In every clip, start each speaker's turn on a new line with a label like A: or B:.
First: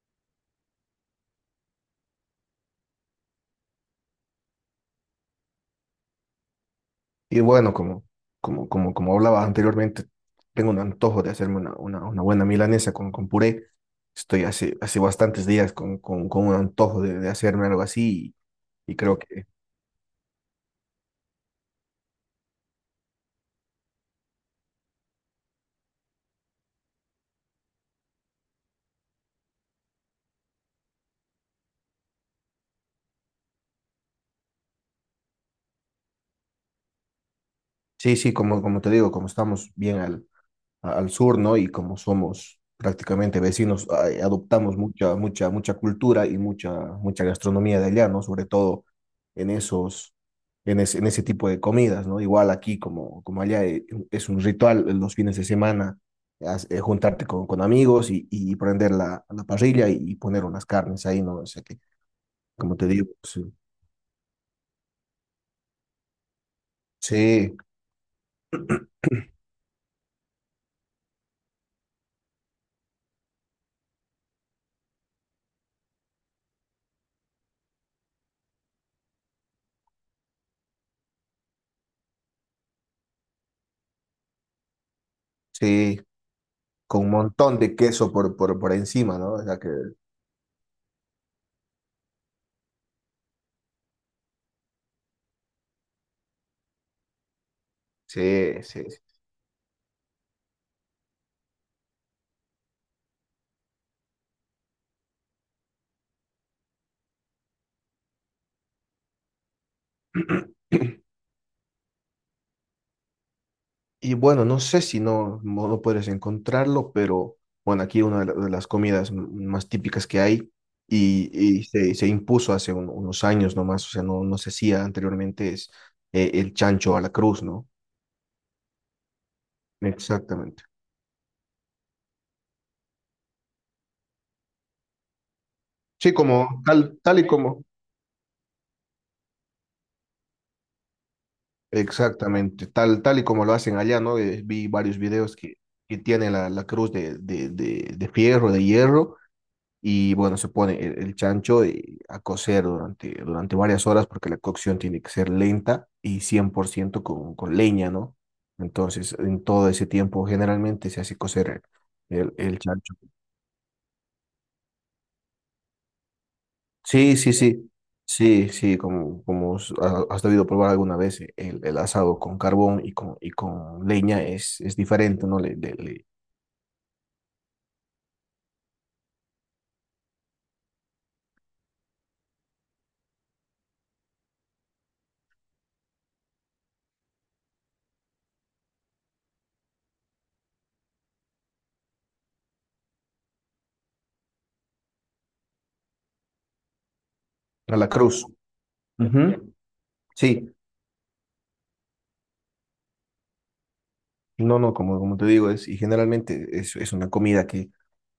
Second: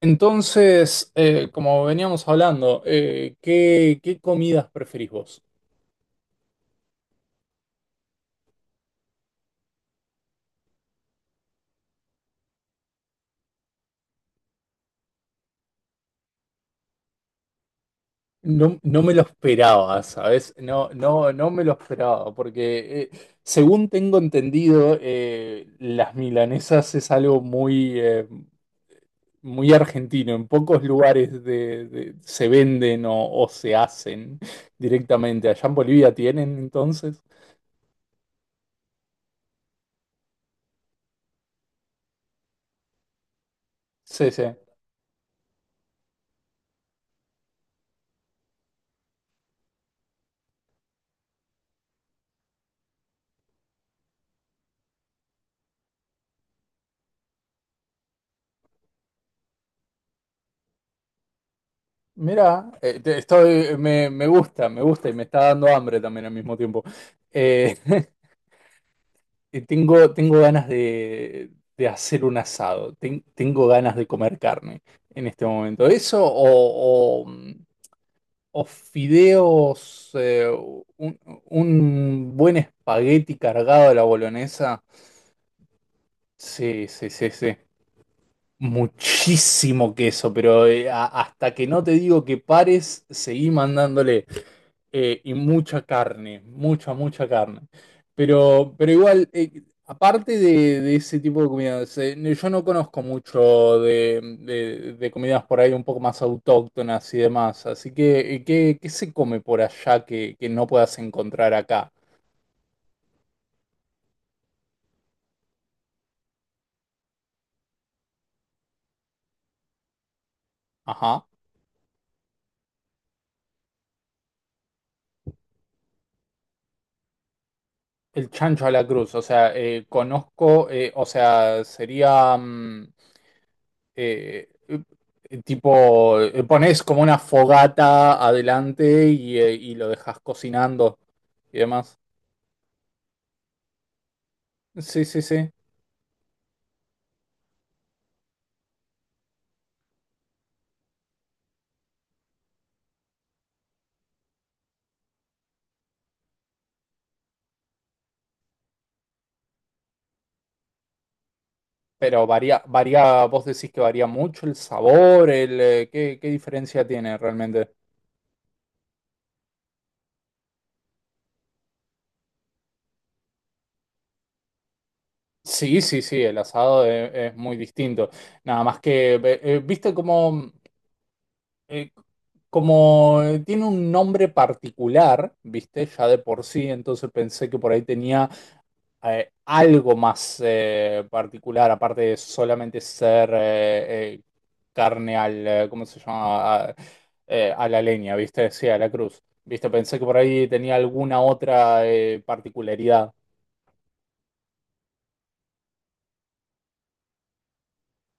A: Entonces, como veníamos hablando, qué comidas preferís vos?
B: Y bueno, como hablaba anteriormente, tengo un antojo de hacerme una buena milanesa con puré. Estoy hace bastantes días con un antojo de hacerme algo así
A: No,
B: y
A: no me
B: creo
A: lo
B: que
A: esperaba, ¿sabes? No me lo esperaba, porque según tengo entendido, las milanesas es algo muy, muy argentino. En pocos lugares se venden o se hacen directamente. Allá en Bolivia tienen, entonces.
B: sí, sí, como te digo, como estamos bien al sur, ¿no? Y como somos prácticamente vecinos, a-
A: Sí, sí.
B: adoptamos mucha cultura y mucha gastronomía de allá, ¿no? Sobre todo en esos, en ese tipo de comidas, ¿no? Igual aquí como allá es un ritual en los fines de semana, juntarte con amigos y prender la parrilla y poner unas carnes ahí, ¿no? O sea que,
A: Mira,
B: como te digo, sí,
A: estoy, me gusta y me está dando hambre también al mismo tiempo.
B: sí,
A: Eh, y tengo ganas de hacer un asado. Tengo ganas de comer carne en este momento. Eso o fideos, un, un buen espagueti cargado a la bolonesa.
B: sí,
A: Sí,
B: con
A: sí,
B: un
A: sí, sí.
B: montón de queso por encima, ¿no? O sea que,
A: Muchísimo queso, pero hasta que no te digo que pares, seguí mandándole. Y mucha carne, mucha, mucha carne.
B: sí, sí.
A: Pero igual, aparte de, ese tipo de comidas, yo no conozco mucho de comidas por ahí un poco más autóctonas y demás. Así que, qué se come por allá
B: Sí.
A: que no puedas encontrar acá?
B: Y bueno, no sé si no puedes encontrarlo, pero bueno, aquí de las comidas más típicas que hay
A: Ajá.
B: y se impuso hace unos años nomás, o sea, no se hacía anteriormente, es el chancho a la cruz, ¿no?
A: El chancho a la cruz, o sea,
B: Exactamente.
A: conozco, o sea, sería... mm, eh,
B: Sí,
A: tipo,
B: como
A: pones
B: tal,
A: como una
B: tal y como,
A: fogata adelante y lo dejas cocinando y demás.
B: exactamente, tal y como lo hacen allá, ¿no? Vi varios
A: Sí, sí,
B: videos
A: sí.
B: que tiene la cruz de fierro, de hierro y bueno, se pone el chancho a cocer durante varias horas porque la cocción tiene que ser lenta y 100% con leña, ¿no? Entonces, en todo ese tiempo generalmente se hace cocer
A: Pero
B: el
A: varía,
B: chancho.
A: varía, vos decís que varía mucho el sabor, el, qué diferencia tiene
B: Sí, sí, sí,
A: realmente?
B: sí, sí, como has debido probar alguna vez, el asado con carbón y con leña es diferente, ¿no? Le, le-
A: Sí, sí,
B: le-
A: sí, el asado es muy distinto. Nada más que, viste como, eh, tiene un nombre particular, viste, ya de por sí, entonces pensé que por ahí tenía algo más particular, aparte de solamente ser carne al, ¿cómo se llama? A
B: a
A: la
B: la
A: leña,
B: cruz.
A: ¿viste? Sí, a la cruz.
B: Ujú.
A: ¿Viste? Pensé que por ahí
B: Sí,
A: tenía alguna otra particularidad.
B: no, como te digo, es, y generalmente es una comida que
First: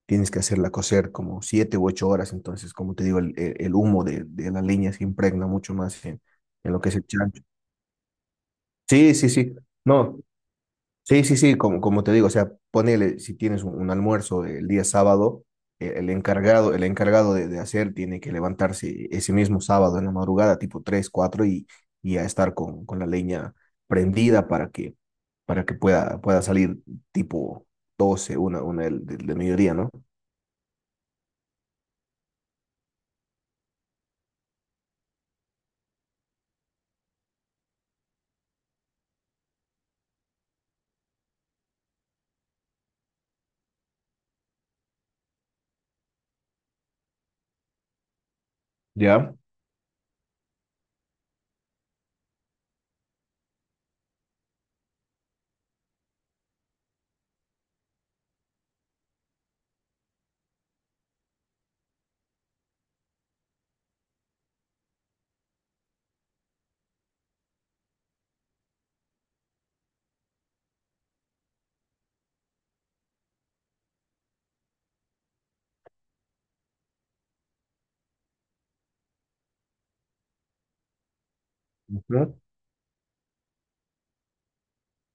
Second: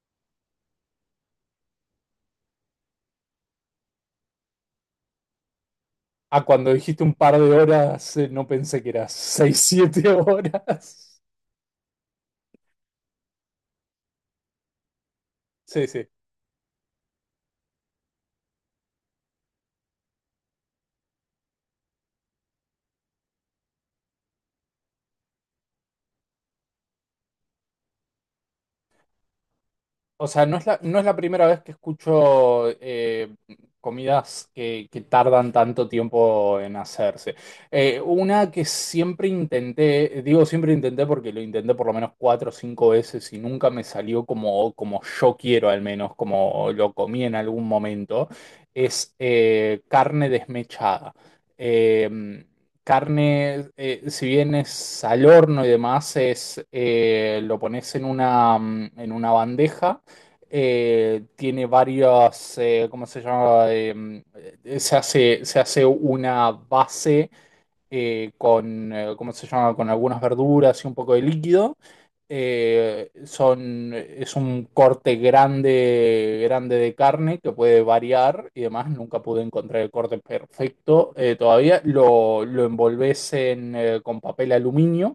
B: tienes que hacerla cocer como 7 u 8 horas, entonces, como te digo, el humo de la leña se impregna mucho más en,
A: Ah,
B: en
A: cuando
B: lo que es
A: dijiste
B: el
A: un par de
B: chancho.
A: horas, no pensé que eran
B: Sí, sí, sí,
A: seis siete
B: no,
A: horas.
B: sí, sí, sí, como te digo, o sea, ponele, si tienes un almuerzo el día sábado,
A: Sí, sí.
B: el encargado de hacer tiene que levantarse ese mismo sábado en la madrugada, tipo 3 4 y a estar con la leña prendida para que pueda salir tipo 12 una del mediodía, ¿no?
A: O sea, no es la, no es la primera vez que escucho comidas que tardan tanto tiempo en hacerse. Una que siempre intenté, digo siempre intenté porque lo intenté por lo menos cuatro o cinco veces y nunca me salió como, como yo quiero, al menos como lo comí en algún momento, es
B: Ya.
A: carne desmechada. Eh, Carne, si bien es al horno y demás, es, lo pones en una, en una bandeja tiene varios, ¿cómo se llama? Se hace una base ¿cómo se llama? Con algunas verduras y un poco de líquido. Es un corte grande, grande de carne que puede variar y demás. Nunca pude encontrar el corte perfecto todavía.
B: Ujú.
A: Lo envolves en, con papel aluminio.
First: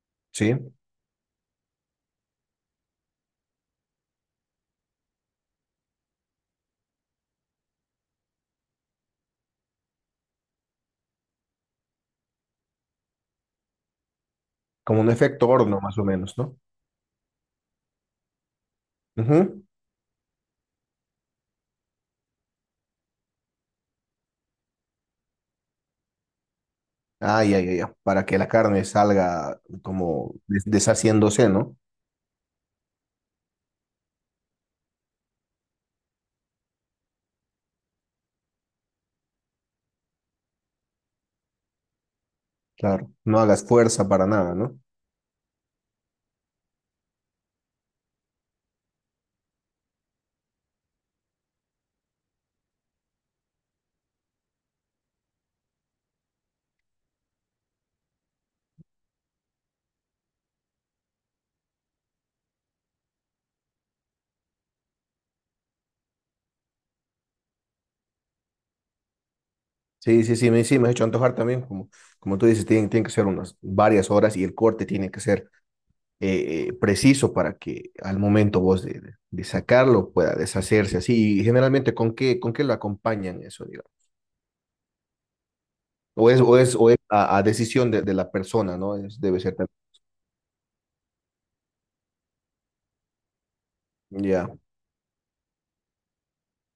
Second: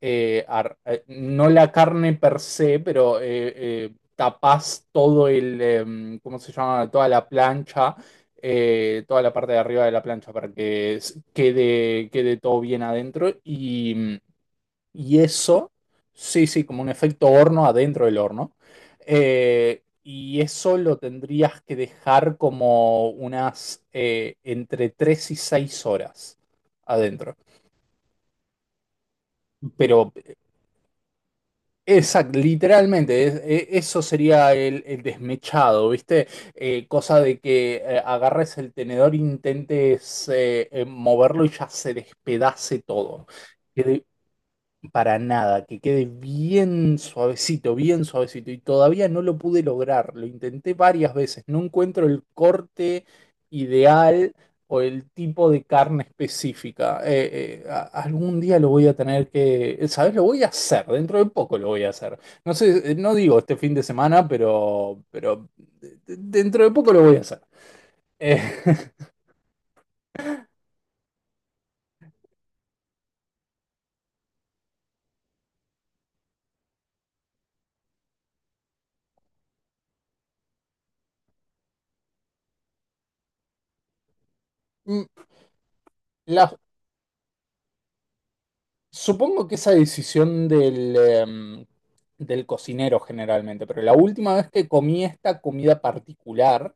B: Sí.
A: No la carne per se, pero tapás todo el, ¿cómo se llama? Toda la plancha, toda la parte de arriba de la plancha para que quede, quede todo bien adentro
B: Como un
A: y
B: efecto
A: eso,
B: horno, más o menos,
A: sí,
B: ¿no?
A: sí, como un efecto horno adentro del horno.
B: Ujú.
A: Y eso lo tendrías que dejar como unas entre 3 y 6 horas adentro.
B: Ah, ya, ya, ya. Para que la carne salga
A: Pero
B: como deshaciéndose, ¿no?
A: exacto, literalmente, eso sería el desmechado, ¿viste? Cosa de que agarres el tenedor, intentes moverlo y ya se despedace
B: Claro.
A: todo
B: No hagas fuerza para nada, ¿no?
A: para nada, que quede bien suavecito, bien suavecito. Y todavía no lo pude lograr. Lo intenté varias veces. No encuentro el corte ideal o el tipo de carne específica. Algún día lo voy a tener que, ¿sabes? Lo voy a hacer. Dentro de poco lo voy a hacer. No sé, no digo este fin de semana, pero dentro de poco lo voy a hacer. Eh,
B: Sí, sí, sí, sí, me has hecho antojar también. Como tú dices, tienen que ser unas varias horas y el corte tiene que ser preciso para que al momento vos de sacarlo pueda deshacerse así. Y generalmente, ¿con qué lo acompañan eso, digamos? O es,
A: La
B: o es, o es a decisión de la persona, ¿no? Debe
A: supongo
B: ser
A: que esa decisión del, del cocinero generalmente, pero la
B: también.
A: última vez
B: Ya,
A: que comí esta comida particular,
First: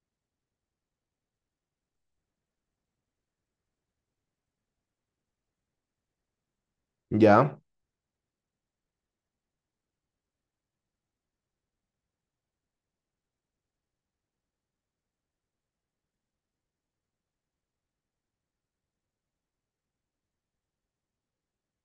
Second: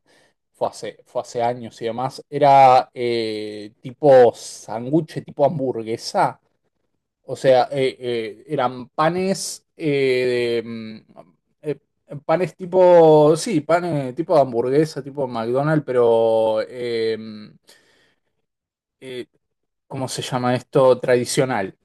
A: fue hace años y demás, era tipo sanguche, tipo hamburguesa. O
B: ya.
A: sea, eran panes, de, mm, eh, panes tipo, sí, panes tipo de hamburguesa, tipo McDonald's, pero, eh, ¿cómo se llama esto? Tradicional.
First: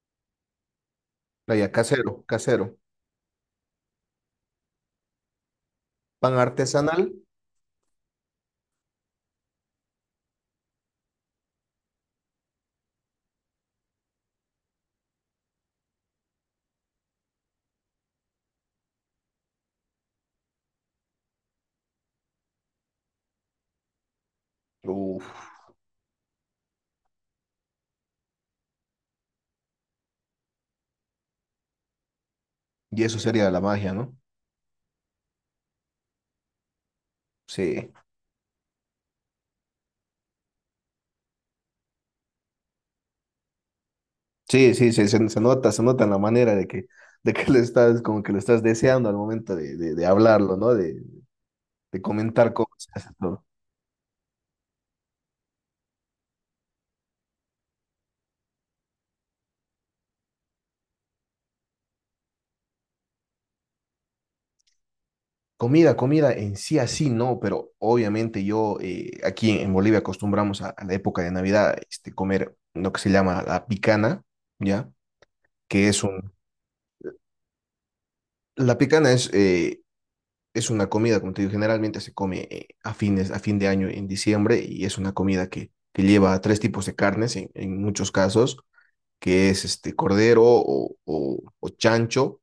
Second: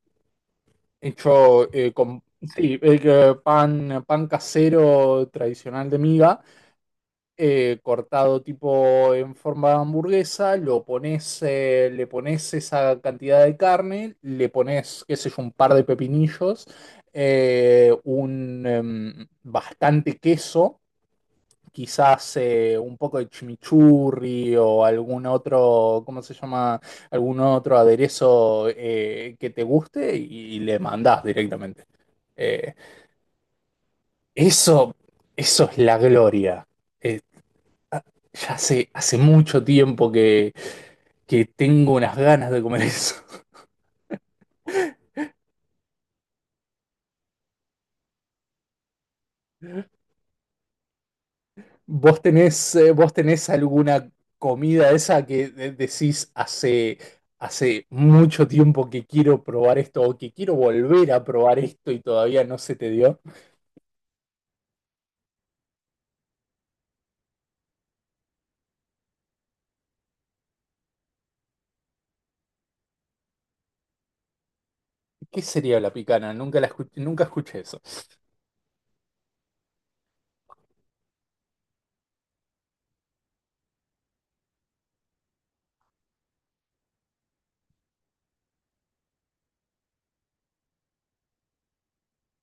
B: Ah, ya,
A: Hecho con
B: casero,
A: sí,
B: casero.
A: pan casero tradicional de
B: Pan
A: miga,
B: artesanal.
A: cortado tipo en forma de hamburguesa, lo pones, le pones esa cantidad de carne, le pones, qué sé yo, un par de pepinillos, bastante queso quizás un poco de chimichurri o algún
B: Uf,
A: otro, ¿cómo se llama? Algún otro aderezo que te guste y le mandás directamente. Eh,
B: y eso sería la magia, ¿no?
A: eso, eso es la gloria. Eh,
B: Sí.
A: hace mucho tiempo que tengo unas ganas de comer eso.
B: Sí, sí, sí, se nota en la manera de que le estás, como que lo estás deseando al momento de, de hablarlo, ¿no? De comentar cómo se hace
A: Vos
B: todo.
A: tenés alguna comida esa que decís hace mucho tiempo que quiero probar esto o que quiero volver a probar esto y todavía no se te dio?
B: Comida en sí así no, pero obviamente yo aquí en Bolivia acostumbramos a la época de Navidad comer lo que se llama la picana, ¿ya?
A: ¿Qué sería
B: Que
A: la
B: es
A: picana?
B: un...
A: Nunca escuché eso.
B: La picana es una comida, como te digo, generalmente se come a fines, a fin de año en diciembre y es una comida que lleva tres tipos de carnes en muchos casos, que es este cordero o chancho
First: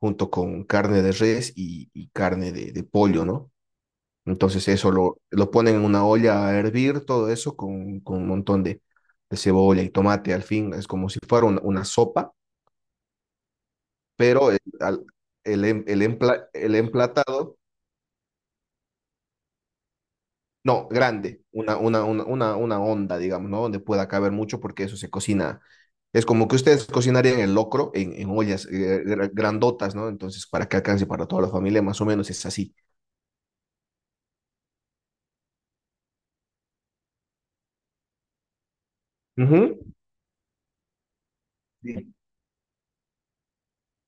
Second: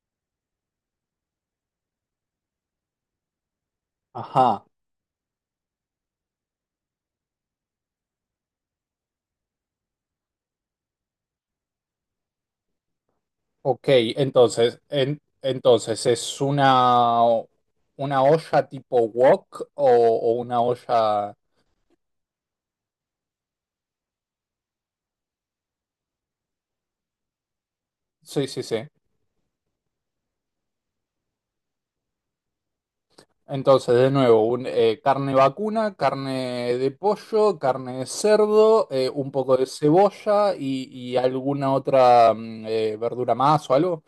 B: junto con carne de res y carne de pollo, ¿no?
A: Ajá,
B: Entonces eso lo ponen en una olla a hervir, todo eso con un montón de cebolla y tomate, al fin, es como si fuera una sopa,
A: ok,
B: pero el, al- el em- el
A: entonces ¿es
B: empla- el emplatado.
A: una olla tipo wok o una
B: No,
A: olla...
B: grande, una onda, digamos, ¿no? Donde pueda caber mucho porque eso se cocina. Es como que ustedes cocinarían el locro en
A: Sí, sí,
B: ollas
A: sí.
B: grandotas, ¿no? Entonces, para que alcance para toda la familia, más o menos es así.
A: Entonces, de nuevo, carne vacuna, carne de pollo, carne de cerdo, un poco de
B: Ujú.
A: cebolla y alguna
B: Sí.
A: otra verdura más o algo.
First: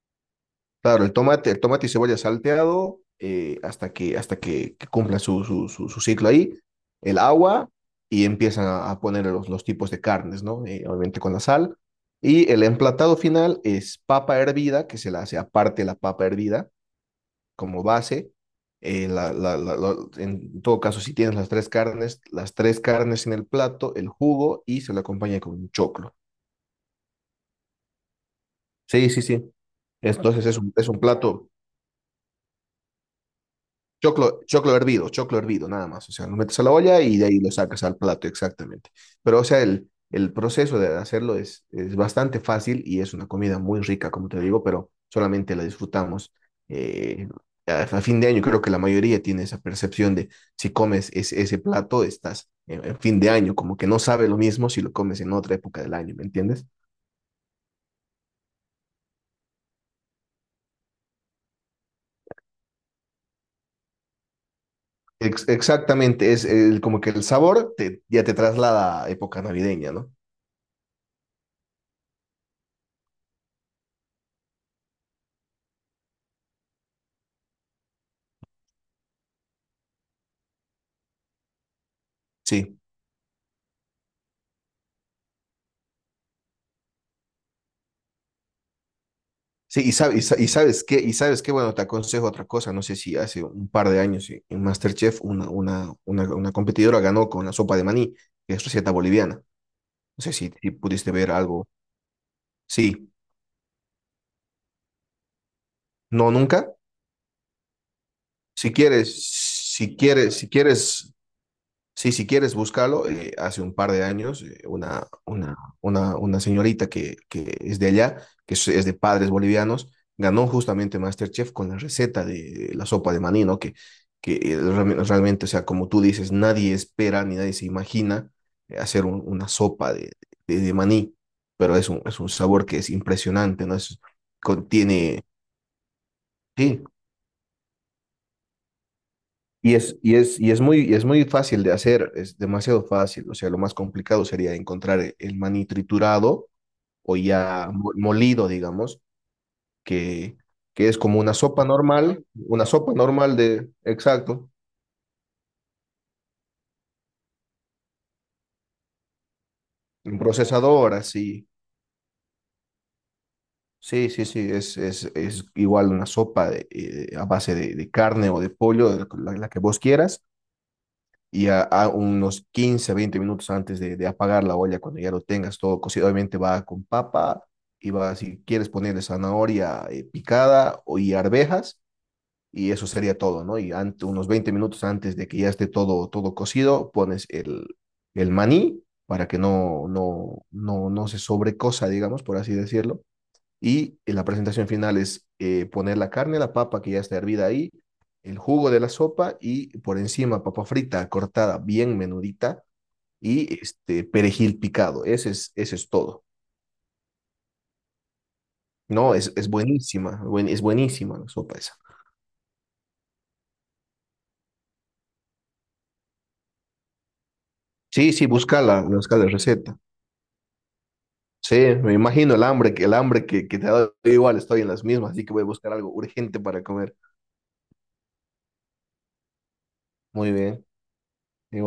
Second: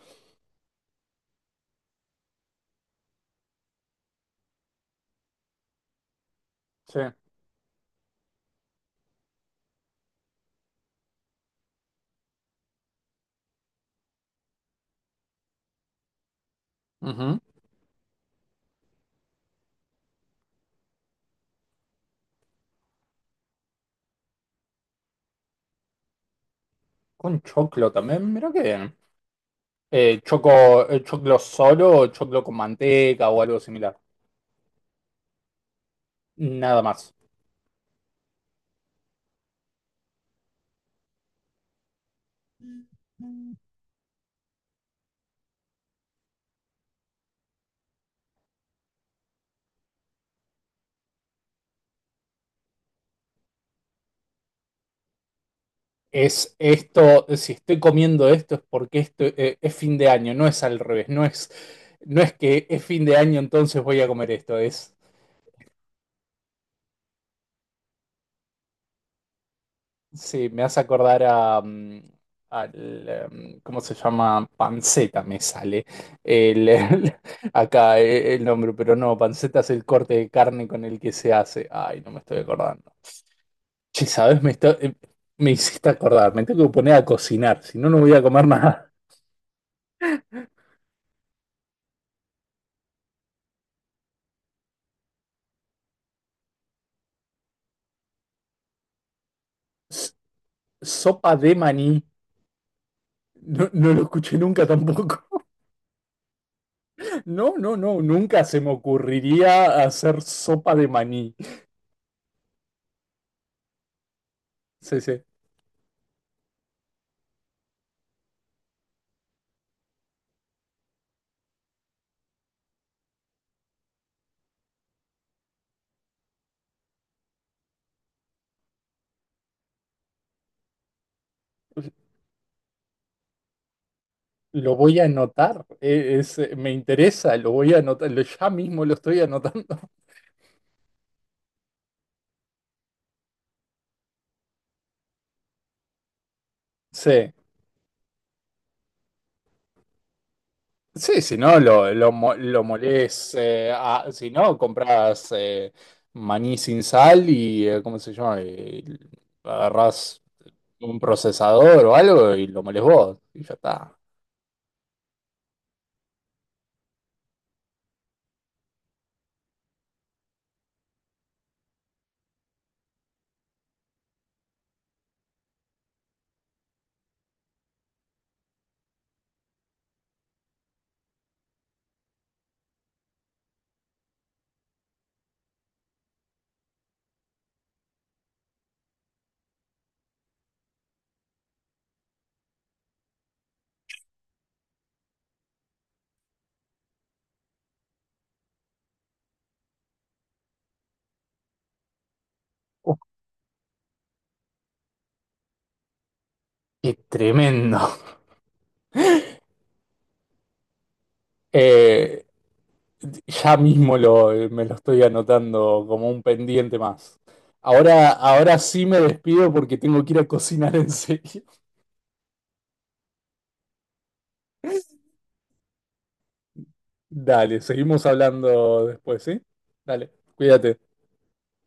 B: Claro, el tomate y cebolla salteado hasta que cumpla su ciclo ahí,
A: Sí.
B: el agua y empiezan a poner los tipos de carnes, ¿no? Obviamente con la sal. Y el emplatado final es papa hervida, que se la hace aparte la papa hervida
A: Ujú.
B: como base. En todo caso, si tienes las tres carnes, en el plato, el jugo y se lo acompaña con un choclo.
A: Con choclo también, mira qué bien.
B: Sí, sí, sí. Bueno,
A: Eh,
B: entonces es un,
A: choco,
B: es un
A: choclo
B: plato.
A: solo o choclo con manteca o algo similar.
B: Choclo hervido, nada más. O sea, lo metes a la
A: Nada
B: olla
A: más.
B: y de ahí lo sacas al plato, exactamente. Pero, o sea, el proceso de hacerlo es bastante fácil y es una comida muy rica, como te digo, pero solamente la disfrutamos eh, a fin de año. Creo que la mayoría tiene esa percepción de si comes ese plato, estás en fin de año, como que no sabe lo mismo si lo comes en otra época del año, ¿me
A: Es
B: entiendes?
A: esto, si estoy comiendo esto es porque esto, es fin de año, no es al revés, no es, no es que es fin de año entonces voy a comer esto, es...
B: Exactamente, como que el sabor te, ya te traslada a época navideña, ¿no?
A: Sí, me hace acordar a, ¿cómo se llama? Panceta me sale el, el- acá el nombre, pero no, panceta es el corte de carne con el que se hace. Ay, no me estoy
B: Sí.
A: acordando. Che, ¿sabes? Me hiciste acordar, me tengo que poner a cocinar, si no, no voy a comer nada.
B: Sí, y, sab- y sa- y sabes qué, bueno, te aconsejo otra cosa, no sé si hace un par de años sí, en MasterChef una competidora ganó con la sopa de maní, que es receta boliviana. No
A: S-
B: sé si pudiste ver
A: Sopa de
B: algo.
A: maní,
B: Sí,
A: no, no lo escuché nunca tampoco.
B: no, nunca.
A: No, no, no, nunca se me
B: Si quieres,
A: ocurriría
B: si
A: hacer
B: quieres, si
A: sopa de
B: quieres
A: maní.
B: Sí, si quieres, búscalo. Hace un par de años,
A: Sí,
B: una,
A: sí.
B: una, una, una señorita que es de allá, que es de padres bolivianos, ganó justamente MasterChef con la receta de la sopa de maní, ¿no? Que realmente, o sea, como tú dices, nadie espera ni nadie se imagina hacer una sopa de maní, pero es un, sabor que es impresionante, ¿no? Es,
A: Lo voy a
B: contiene,
A: anotar, me
B: sí,
A: interesa, lo voy a anotar, ya mismo lo estoy anotando.
B: Y es, y es, y es muy fácil de hacer, es demasiado fácil. O sea, lo más complicado sería encontrar el maní triturado o
A: Sí,
B: ya molido, digamos, que, que es como
A: sí,
B: una
A: si no,
B: sopa normal,
A: lo
B: una sopa
A: molés,
B: normal de,
A: si
B: exacto,
A: no, compras maní sin sal y, ¿cómo se llama? Y
B: un
A: agarrás
B: procesador,
A: un
B: así.
A: procesador o algo y lo molés vos, y ya está.
B: Sí, sí, sí, es igual una sopa a base de carne o de pollo, de la que vos quieras y a unos 15-20 minutos antes de apagar la olla, cuando ya lo tengas todo cocido, obviamente va con papa y va, si quieres ponerle zanahoria picada y arvejas, y eso sería todo, ¿no? Unos 20 minutos antes de que ya esté todo, cocido, pones el maní para que no se sobrecosa, digamos, por así decirlo. Y en la presentación final es poner la carne, la papa que ya está hervida ahí, el jugo de la sopa y por encima papa frita cortada bien menudita
A: Uh,
B: y este perejil picado. ese es, todo.
A: qué tremendo.
B: No, es buenísima, buen- es buenísima la sopa esa.
A: Eh, ya mismo lo, me lo estoy anotando como un pendiente más. Ahora,
B: Sí, sí,
A: ahora
B: búscala,
A: sí me
B: busca la
A: despido
B: receta.
A: porque tengo que ir a cocinar en serio.
B: Sí, me imagino el hambre que te ha dado. Yo igual, estoy en las mismas, así que voy a buscar algo urgente para comer.
A: Dale, seguimos hablando después, ¿sí? Dale,
B: Muy bien,
A: cuídate.
B: igual.